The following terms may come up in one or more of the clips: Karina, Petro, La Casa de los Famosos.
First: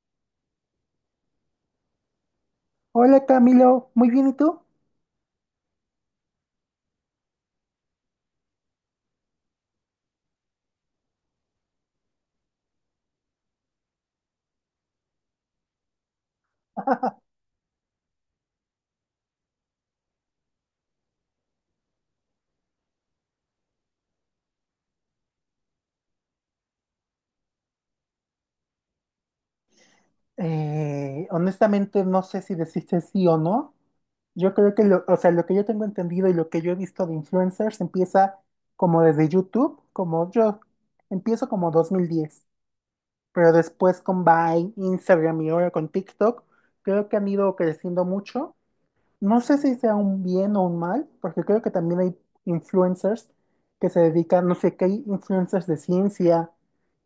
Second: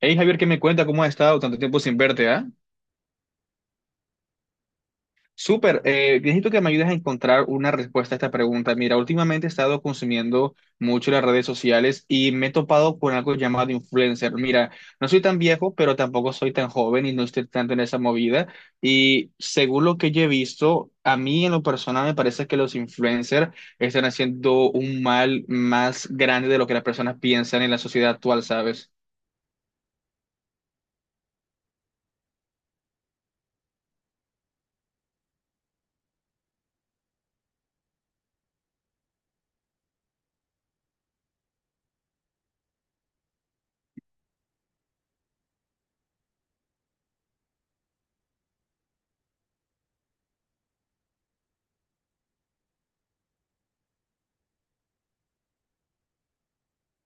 Hey Javier, ¿qué me cuenta? ¿Cómo has estado tanto tiempo sin verte, ah? Hola Camilo, muy bien, ¿y tú? Súper, necesito que me ayudes a encontrar una respuesta a esta pregunta. Mira, últimamente he estado consumiendo mucho las redes sociales y me he topado con algo llamado influencer. Mira, no soy tan viejo, pero tampoco soy tan joven y no estoy tanto en esa movida. Y según lo que yo he visto, a mí en lo personal me parece que los influencers están haciendo un mal más grande de lo que las personas piensan en la sociedad actual, ¿sabes? Honestamente no sé si deciste sí o no. Yo creo que o sea, lo que yo tengo entendido y lo que yo he visto de influencers empieza como desde YouTube, como yo empiezo como 2010, pero después con Vine, Instagram y ahora con TikTok, creo que han ido creciendo mucho. No sé si sea un bien o un mal, porque creo que también hay influencers que se dedican, no sé, que hay influencers de ciencia,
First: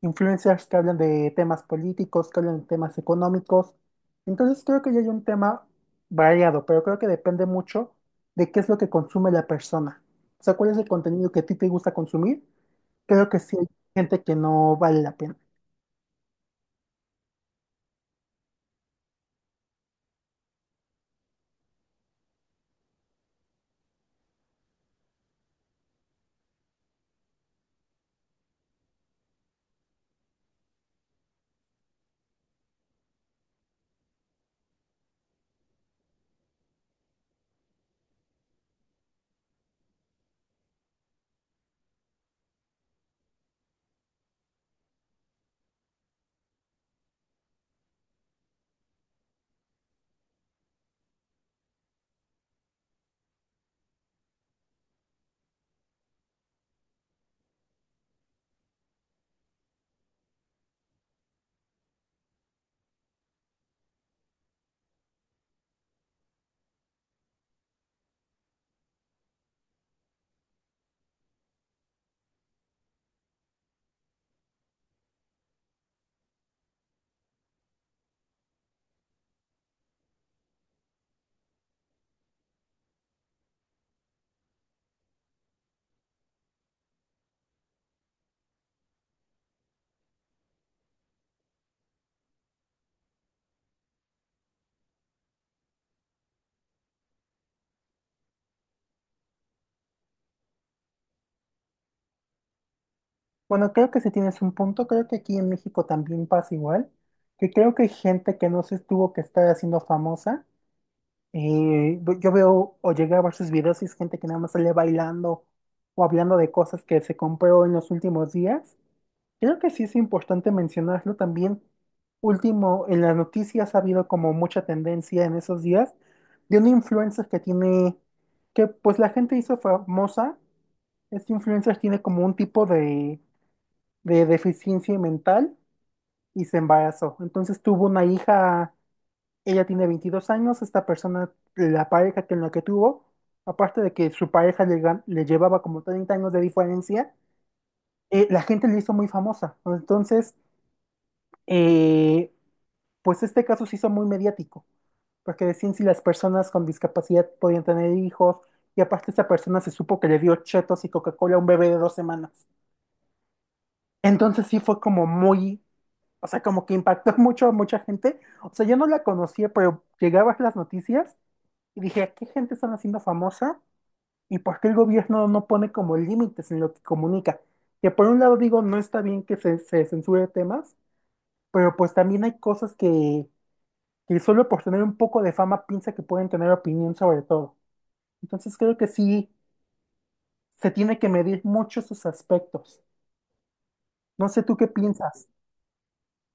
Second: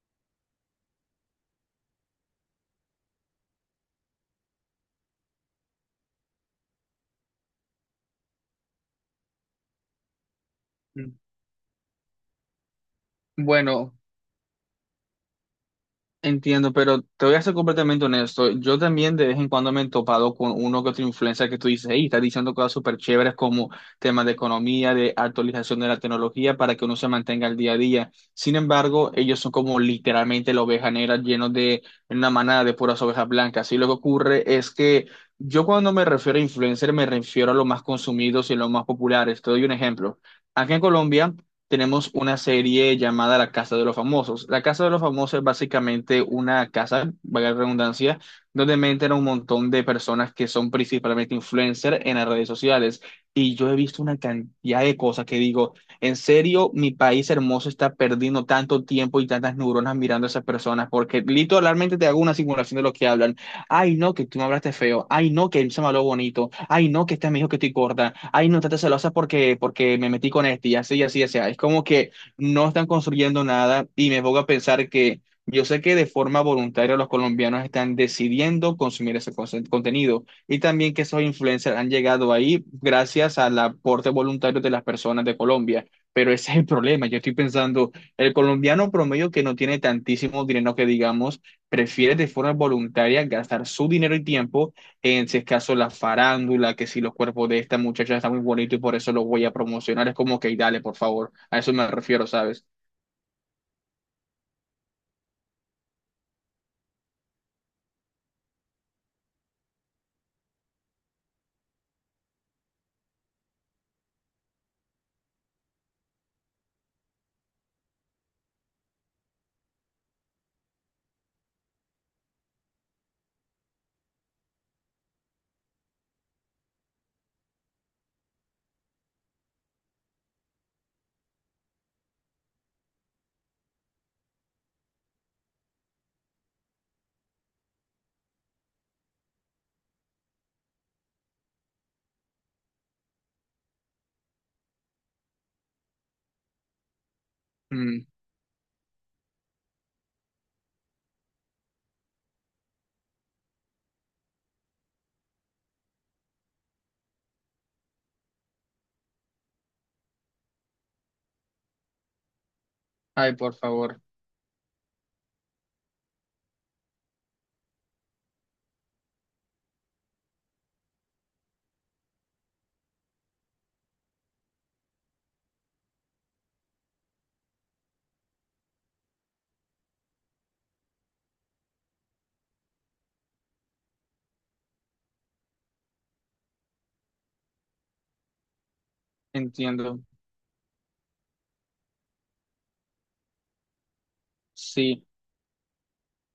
influencers que hablan de temas políticos, que hablan de temas económicos. Entonces creo que ya hay un tema variado, pero creo que depende mucho de qué es lo que consume la persona. O sea, cuál es el contenido que a ti te gusta consumir. Creo que sí hay Bueno, gente que no vale la pena. entiendo, pero te voy a ser completamente honesto. Yo también de vez en cuando me he topado con uno que otro influencer que tú dices, hey, está diciendo cosas súper chéveres como temas de economía, de actualización de la tecnología para que uno se mantenga al día a día. Sin embargo, ellos son como literalmente la oveja negra llenos de una manada de puras ovejas blancas. Y lo que ocurre es que yo cuando me refiero a influencer me refiero a los más consumidos y los más populares. Te doy un ejemplo. Aquí en Colombia tenemos una serie llamada La Casa de los Famosos. La Casa de los Famosos es básicamente una casa, valga la redundancia, donde meten a un montón de personas que son principalmente influencers en las redes sociales. Y yo he visto una cantidad de cosas que digo, en serio, mi país hermoso está perdiendo tanto tiempo y tantas neuronas mirando a esas personas, porque literalmente te hago una simulación de lo que hablan. Ay, no, que tú me hablaste feo. Ay, no, que él se me habló bonito. Ay, no, que este me dijo que estoy gorda. Ay, no, estás celosa porque me metí con este. Y así, y así, y así. Es como que no están construyendo nada y me pongo a pensar que yo sé que de forma voluntaria los colombianos están decidiendo consumir ese contenido y también que esos influencers han llegado ahí gracias al aporte voluntario de las personas de Colombia. Pero ese es el problema. Yo estoy pensando, el colombiano promedio que no tiene tantísimo dinero que digamos prefiere de forma voluntaria gastar su dinero y tiempo en, si es caso, la farándula, que si los cuerpos de esta muchacha están muy bonitos y por eso los voy a promocionar. Es como que dale, por favor. A eso me refiero, ¿sabes? Bueno, creo que sí tienes un punto, creo que aquí en México también pasa igual, que creo que hay gente que no se tuvo que estar haciendo famosa. Yo veo o llegué a ver sus videos y es gente que nada más sale bailando o hablando de cosas que se compró en los últimos días. Creo que sí es importante mencionarlo también. Último, en las noticias ha habido como mucha tendencia en esos días de una influencer que pues la gente hizo famosa. Este influencer tiene como un tipo de deficiencia mental y se embarazó. Entonces tuvo una hija, ella tiene 22 años, esta persona, la pareja que en la que tuvo, aparte de que su pareja le llevaba como 30 años de diferencia. Mm. La gente le hizo muy famosa. Entonces, eh, pues este caso se hizo muy mediático, porque decían si las personas con discapacidad podían tener hijos. Y aparte esa persona se supo que le dio chetos y Coca-Cola a un bebé de 2 semanas. Ay, por favor. Entonces sí fue como muy, o sea, como que impactó mucho a mucha gente. O sea, yo no la conocía, pero llegaba a las noticias y dije, ¿a qué gente están haciendo famosa? ¿Y por qué el gobierno no pone como límites en lo que comunica? Que por un lado digo, no está bien que se censure temas, pero pues también hay cosas que solo por tener un poco de fama piensa que pueden tener opinión sobre todo. Entonces creo que sí Entiendo. se tiene que medir mucho sus aspectos. No sé tú qué Sí. piensas.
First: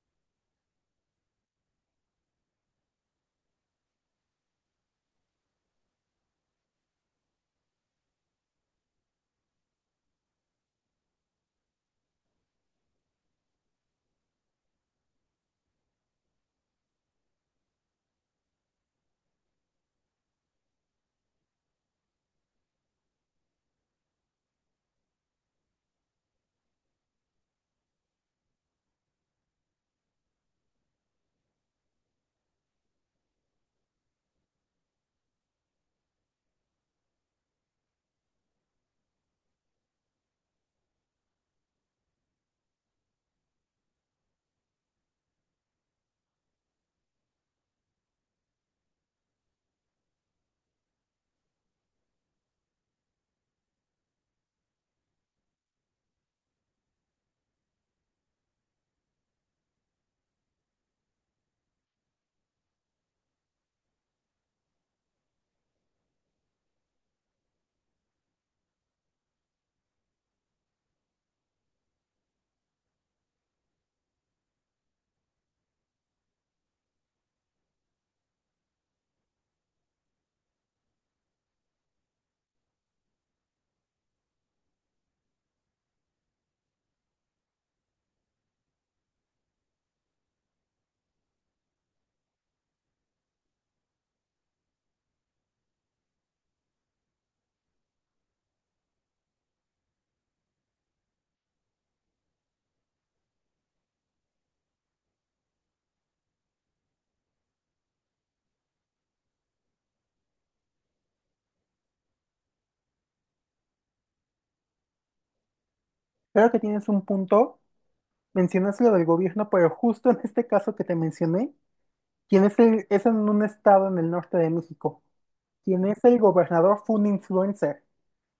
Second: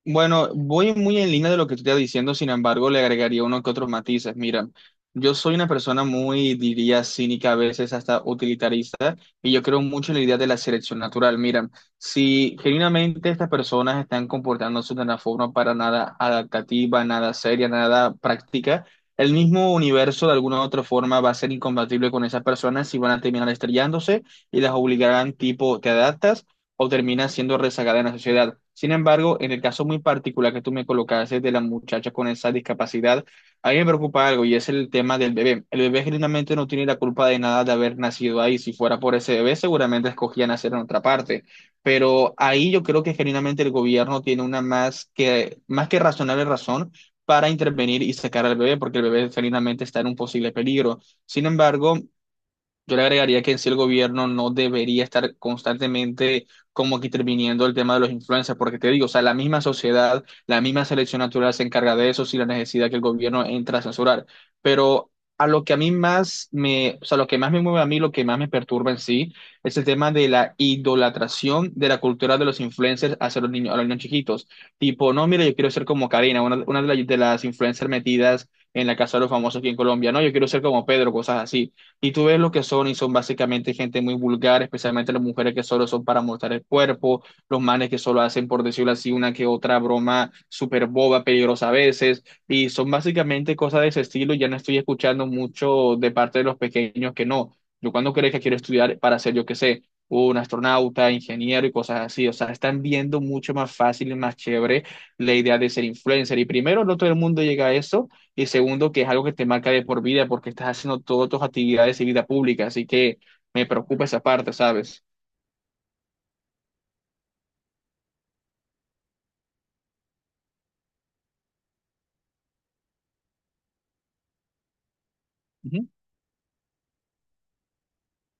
Bueno, voy muy en línea de lo que tú estás diciendo, sin embargo, le agregaría uno que otros matices. Mira, yo soy una persona muy, diría, cínica, a veces hasta utilitarista, y yo creo mucho en la idea de la selección natural. Mira, si genuinamente estas personas están comportándose de una forma para nada adaptativa, nada seria, nada práctica, el mismo universo de alguna u otra forma va a ser incompatible con esas personas y van a terminar estrellándose y las obligarán tipo, te adaptas o termina siendo rezagada en la sociedad. Sin embargo, en el caso muy particular que tú me colocaste de la muchacha con esa discapacidad, a mí me preocupa algo y es el tema del bebé. El bebé genuinamente no tiene la culpa de nada de haber nacido ahí. Si fuera por ese bebé, seguramente escogía nacer en otra parte. Pero ahí yo creo que genuinamente el gobierno tiene una más que razonable razón para intervenir y sacar al bebé, porque el bebé genuinamente está en un posible peligro. Sin embargo, yo le agregaría que en sí el gobierno no debería estar constantemente como que interviniendo el tema de los influencers, porque te digo, o sea, la misma sociedad, la misma selección natural se encarga de eso sin la necesidad que el gobierno entra a censurar. Pero a lo que a o sea, lo que más me mueve a mí, lo que más me perturba en sí, es el tema de la idolatración de la cultura de los influencers hacia los niños, a los niños chiquitos. Tipo, no, mira, yo quiero ser como Karina, las de las influencers metidas en la casa de los famosos aquí en Colombia, no, yo quiero ser como Pedro, cosas así. Y tú ves lo que son y son básicamente gente muy vulgar, especialmente las mujeres que solo son para mostrar el cuerpo, los manes que solo hacen, por decirlo así, una que otra broma súper boba, peligrosa a veces. Y son básicamente cosas de ese estilo. Ya no estoy escuchando mucho de parte de los pequeños que no. Yo cuando crees que quiero estudiar para ser, yo qué sé, un astronauta, ingeniero y cosas así. O sea, están viendo mucho más fácil y más chévere la idea de ser influencer. Y primero no todo el mundo llega a eso. Y segundo, que es algo que te marca de por vida porque estás haciendo todas tus actividades y vida pública. Así que me preocupa esa parte, ¿sabes? Creo que tienes un punto. Mencionaste lo del gobierno, pero justo en este caso que te mencioné, quien es es en un estado en el norte de México. Quien es el gobernador fue un influencer.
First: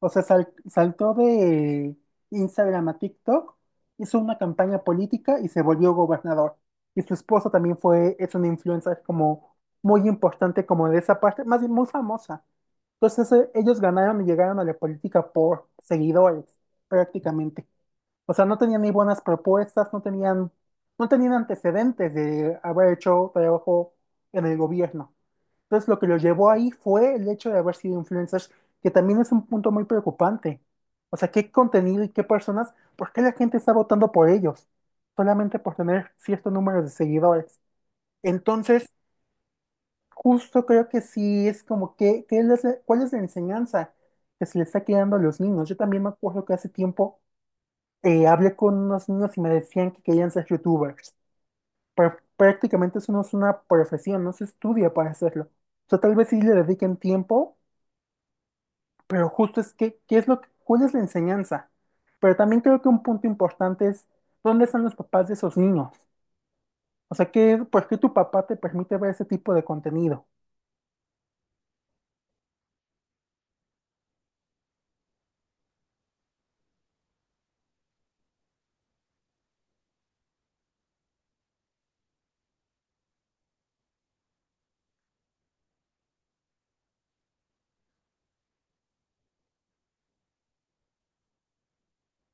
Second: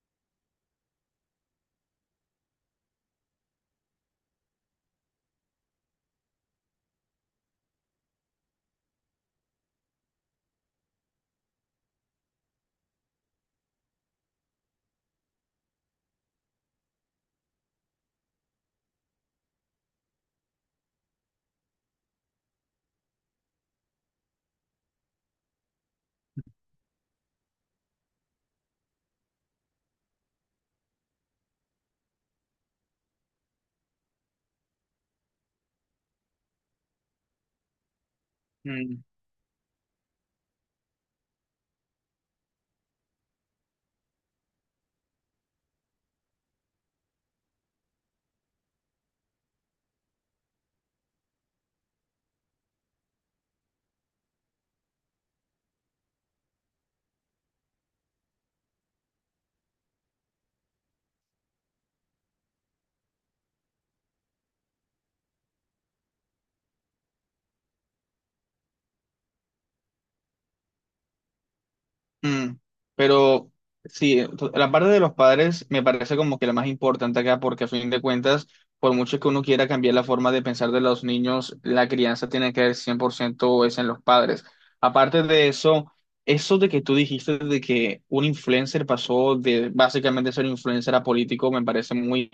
O sea, saltó de Instagram a TikTok, hizo una campaña política y se volvió gobernador. Y su esposa también fue, es una influencer como muy importante como de esa parte, más bien muy famosa. Entonces ellos ganaron y llegaron a la política por seguidores, prácticamente. O sea, no tenían ni buenas propuestas, no tenían antecedentes de haber hecho trabajo en el gobierno. Entonces, lo que los llevó ahí fue el hecho de haber sido influencers, que también es un punto muy preocupante. O sea, qué contenido y qué personas, ¿por qué la gente está votando por ellos? Solamente por tener cierto número de seguidores. Entonces, Ujú. justo creo que sí es como ¿cuál es la enseñanza que se le está quedando a los niños? Yo también me acuerdo que hace tiempo hablé con unos niños y me decían que querían ser youtubers. Pero prácticamente eso no es una profesión, no se estudia para hacerlo. O sea, tal vez sí le dediquen tiempo, pero justo es que, ¿qué es lo que, ¿cuál es la enseñanza? Pero también creo que un punto importante es, ¿dónde están los papás de esos niños? O sea, ¿ por qué tu papá te permite ver ese tipo de contenido? Mm, pero sí, la parte de los padres me parece como que la más importante acá, porque a fin de cuentas, por mucho que uno quiera cambiar la forma de pensar de los niños, la crianza tiene que ver 100% es en los padres. Aparte de eso, eso de que tú dijiste de que un influencer pasó de básicamente ser influencer a político, me parece muy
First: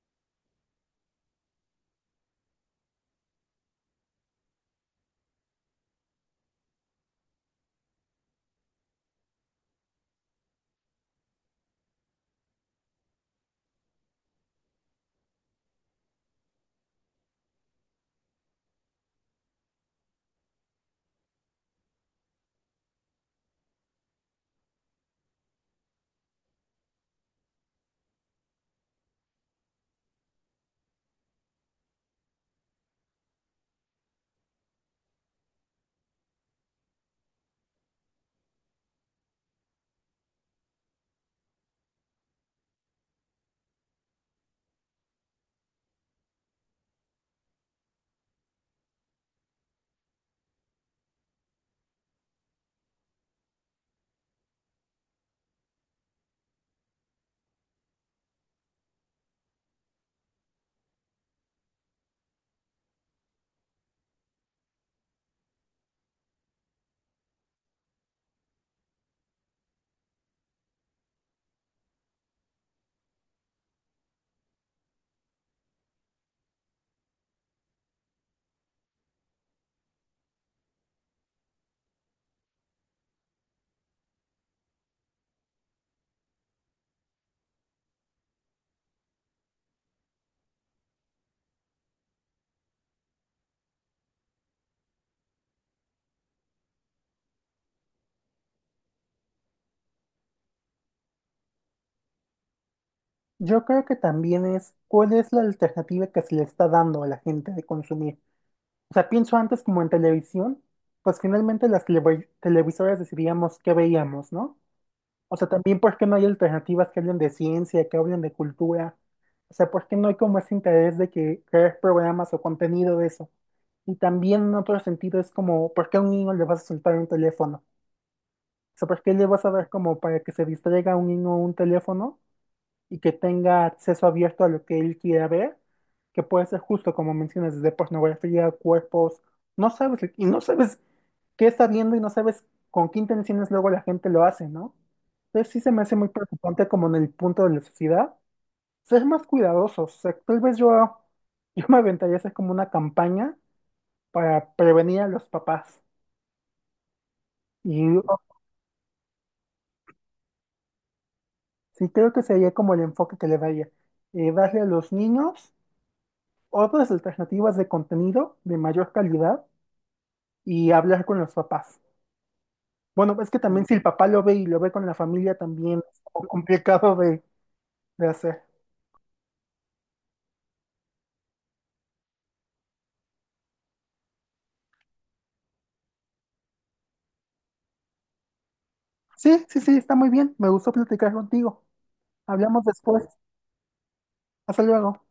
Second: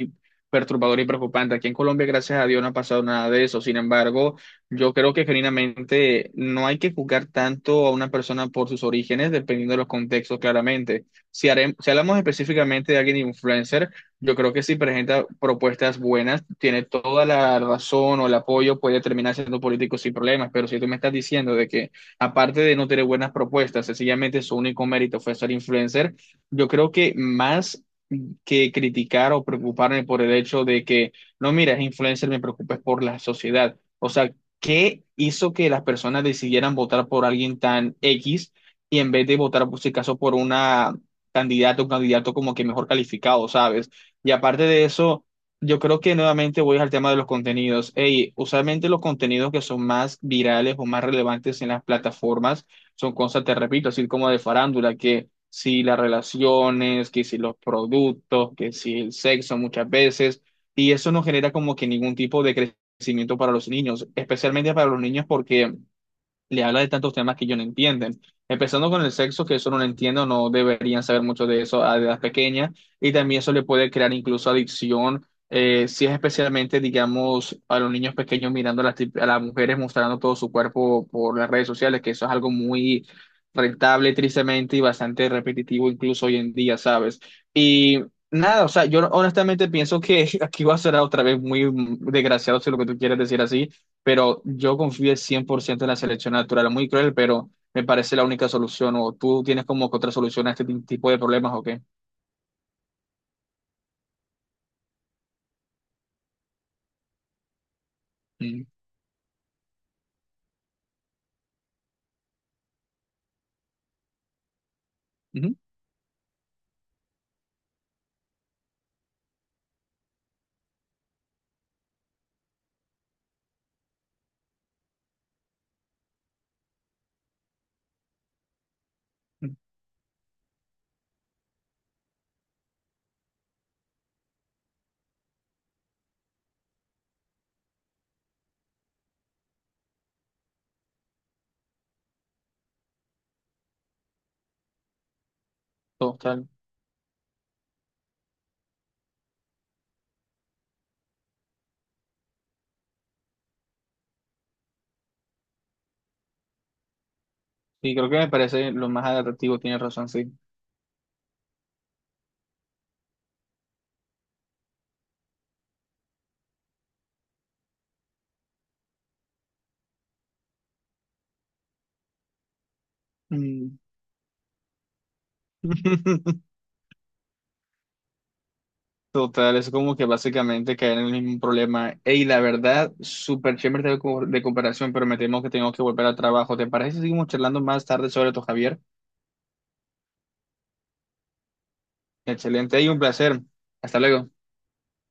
perturbador y preocupante. Aquí en Colombia, gracias a Dios, no ha pasado nada de eso. Sin embargo, yo creo que genuinamente no hay que juzgar tanto a una persona por sus orígenes, dependiendo de los contextos, claramente. Si hablamos específicamente de alguien influencer, yo creo que si presenta propuestas buenas, tiene toda la razón o el apoyo, puede terminar siendo político sin problemas. Pero si tú me estás diciendo de que, aparte de no tener buenas propuestas, sencillamente su único mérito fue ser influencer, yo creo que más que criticar o preocuparme por el hecho de que, no, mira, es influencer, me preocupes por la sociedad. O sea, ¿qué hizo que las personas decidieran votar por alguien tan X y en vez de votar, por si caso, por una candidata o candidato como que mejor calificado, ¿sabes? Y aparte de eso, yo creo que nuevamente voy al tema de los contenidos. Ey, usualmente los contenidos que son más virales o más relevantes en las plataformas son cosas, te repito, así como de farándula, que si las relaciones, que si los productos, que si el sexo muchas veces, y eso no genera como que ningún tipo de crecimiento para los niños, especialmente para los niños porque le habla de tantos temas que ellos no entienden. Empezando con el sexo, que eso no lo entiendo, no deberían saber mucho de eso a edad pequeña, y también eso le puede crear incluso adicción, si es especialmente, digamos, a los niños pequeños mirando a a las mujeres mostrando todo su cuerpo por las redes sociales, que eso es algo muy rentable, tristemente, y bastante repetitivo incluso hoy en día, ¿sabes? Y nada, o sea, yo honestamente pienso que aquí va a ser otra vez muy desgraciado si lo que tú quieres decir así, pero yo confío al 100% en la selección natural. Muy cruel, pero me parece la única solución. ¿O tú tienes como que otra solución a este tipo de problemas o qué? Yo creo que también es, ¿cuál es la alternativa que se le está dando a la gente de consumir? Mm. O sea, pienso antes como en televisión, pues finalmente las televisoras decidíamos qué veíamos, ¿no? O sea, Ujú. también ¿por qué no hay alternativas que hablen de ciencia, que hablen de cultura? O sea, ¿por qué no hay como ese interés de que crear programas o contenido de eso? Y también en otro sentido es como, ¿por qué a un niño le vas a soltar un teléfono? O sea, ¿por qué le vas a Mm. dar como para que se distraiga a un niño un teléfono? Y que tenga acceso abierto a lo que él quiera ver, que puede ser justo como mencionas, desde pornografía, cuerpos, no sabes, y no sabes qué está viendo y no sabes con qué intenciones luego la gente lo hace, ¿no? Entonces sí se me hace muy Total. preocupante como en el punto de la sociedad, ser más cuidadosos, o sea, tal vez yo, yo me aventaría a hacer como una campaña para prevenir a los papás. Y Y creo que oh, me parece lo más adaptativo, tienes razón, sí. sí creo que sería como el enfoque que le daría, darle a los niños otras alternativas de contenido de mayor calidad y hablar con los papás. Bueno, es que también si Mm. el papá lo ve y lo ve con la familia también es como complicado de hacer. Total, es como que básicamente caer en el mismo problema. Ey, la verdad, súper chévere de, de comparación, pero me temo que tengo que volver al trabajo. ¿Te parece si seguimos charlando más tarde sobre esto, Javier? Sí, sí, sí, está muy bien. Me gustó platicar contigo. Hablamos Excelente, y un después. placer. Hasta luego. Hasta luego.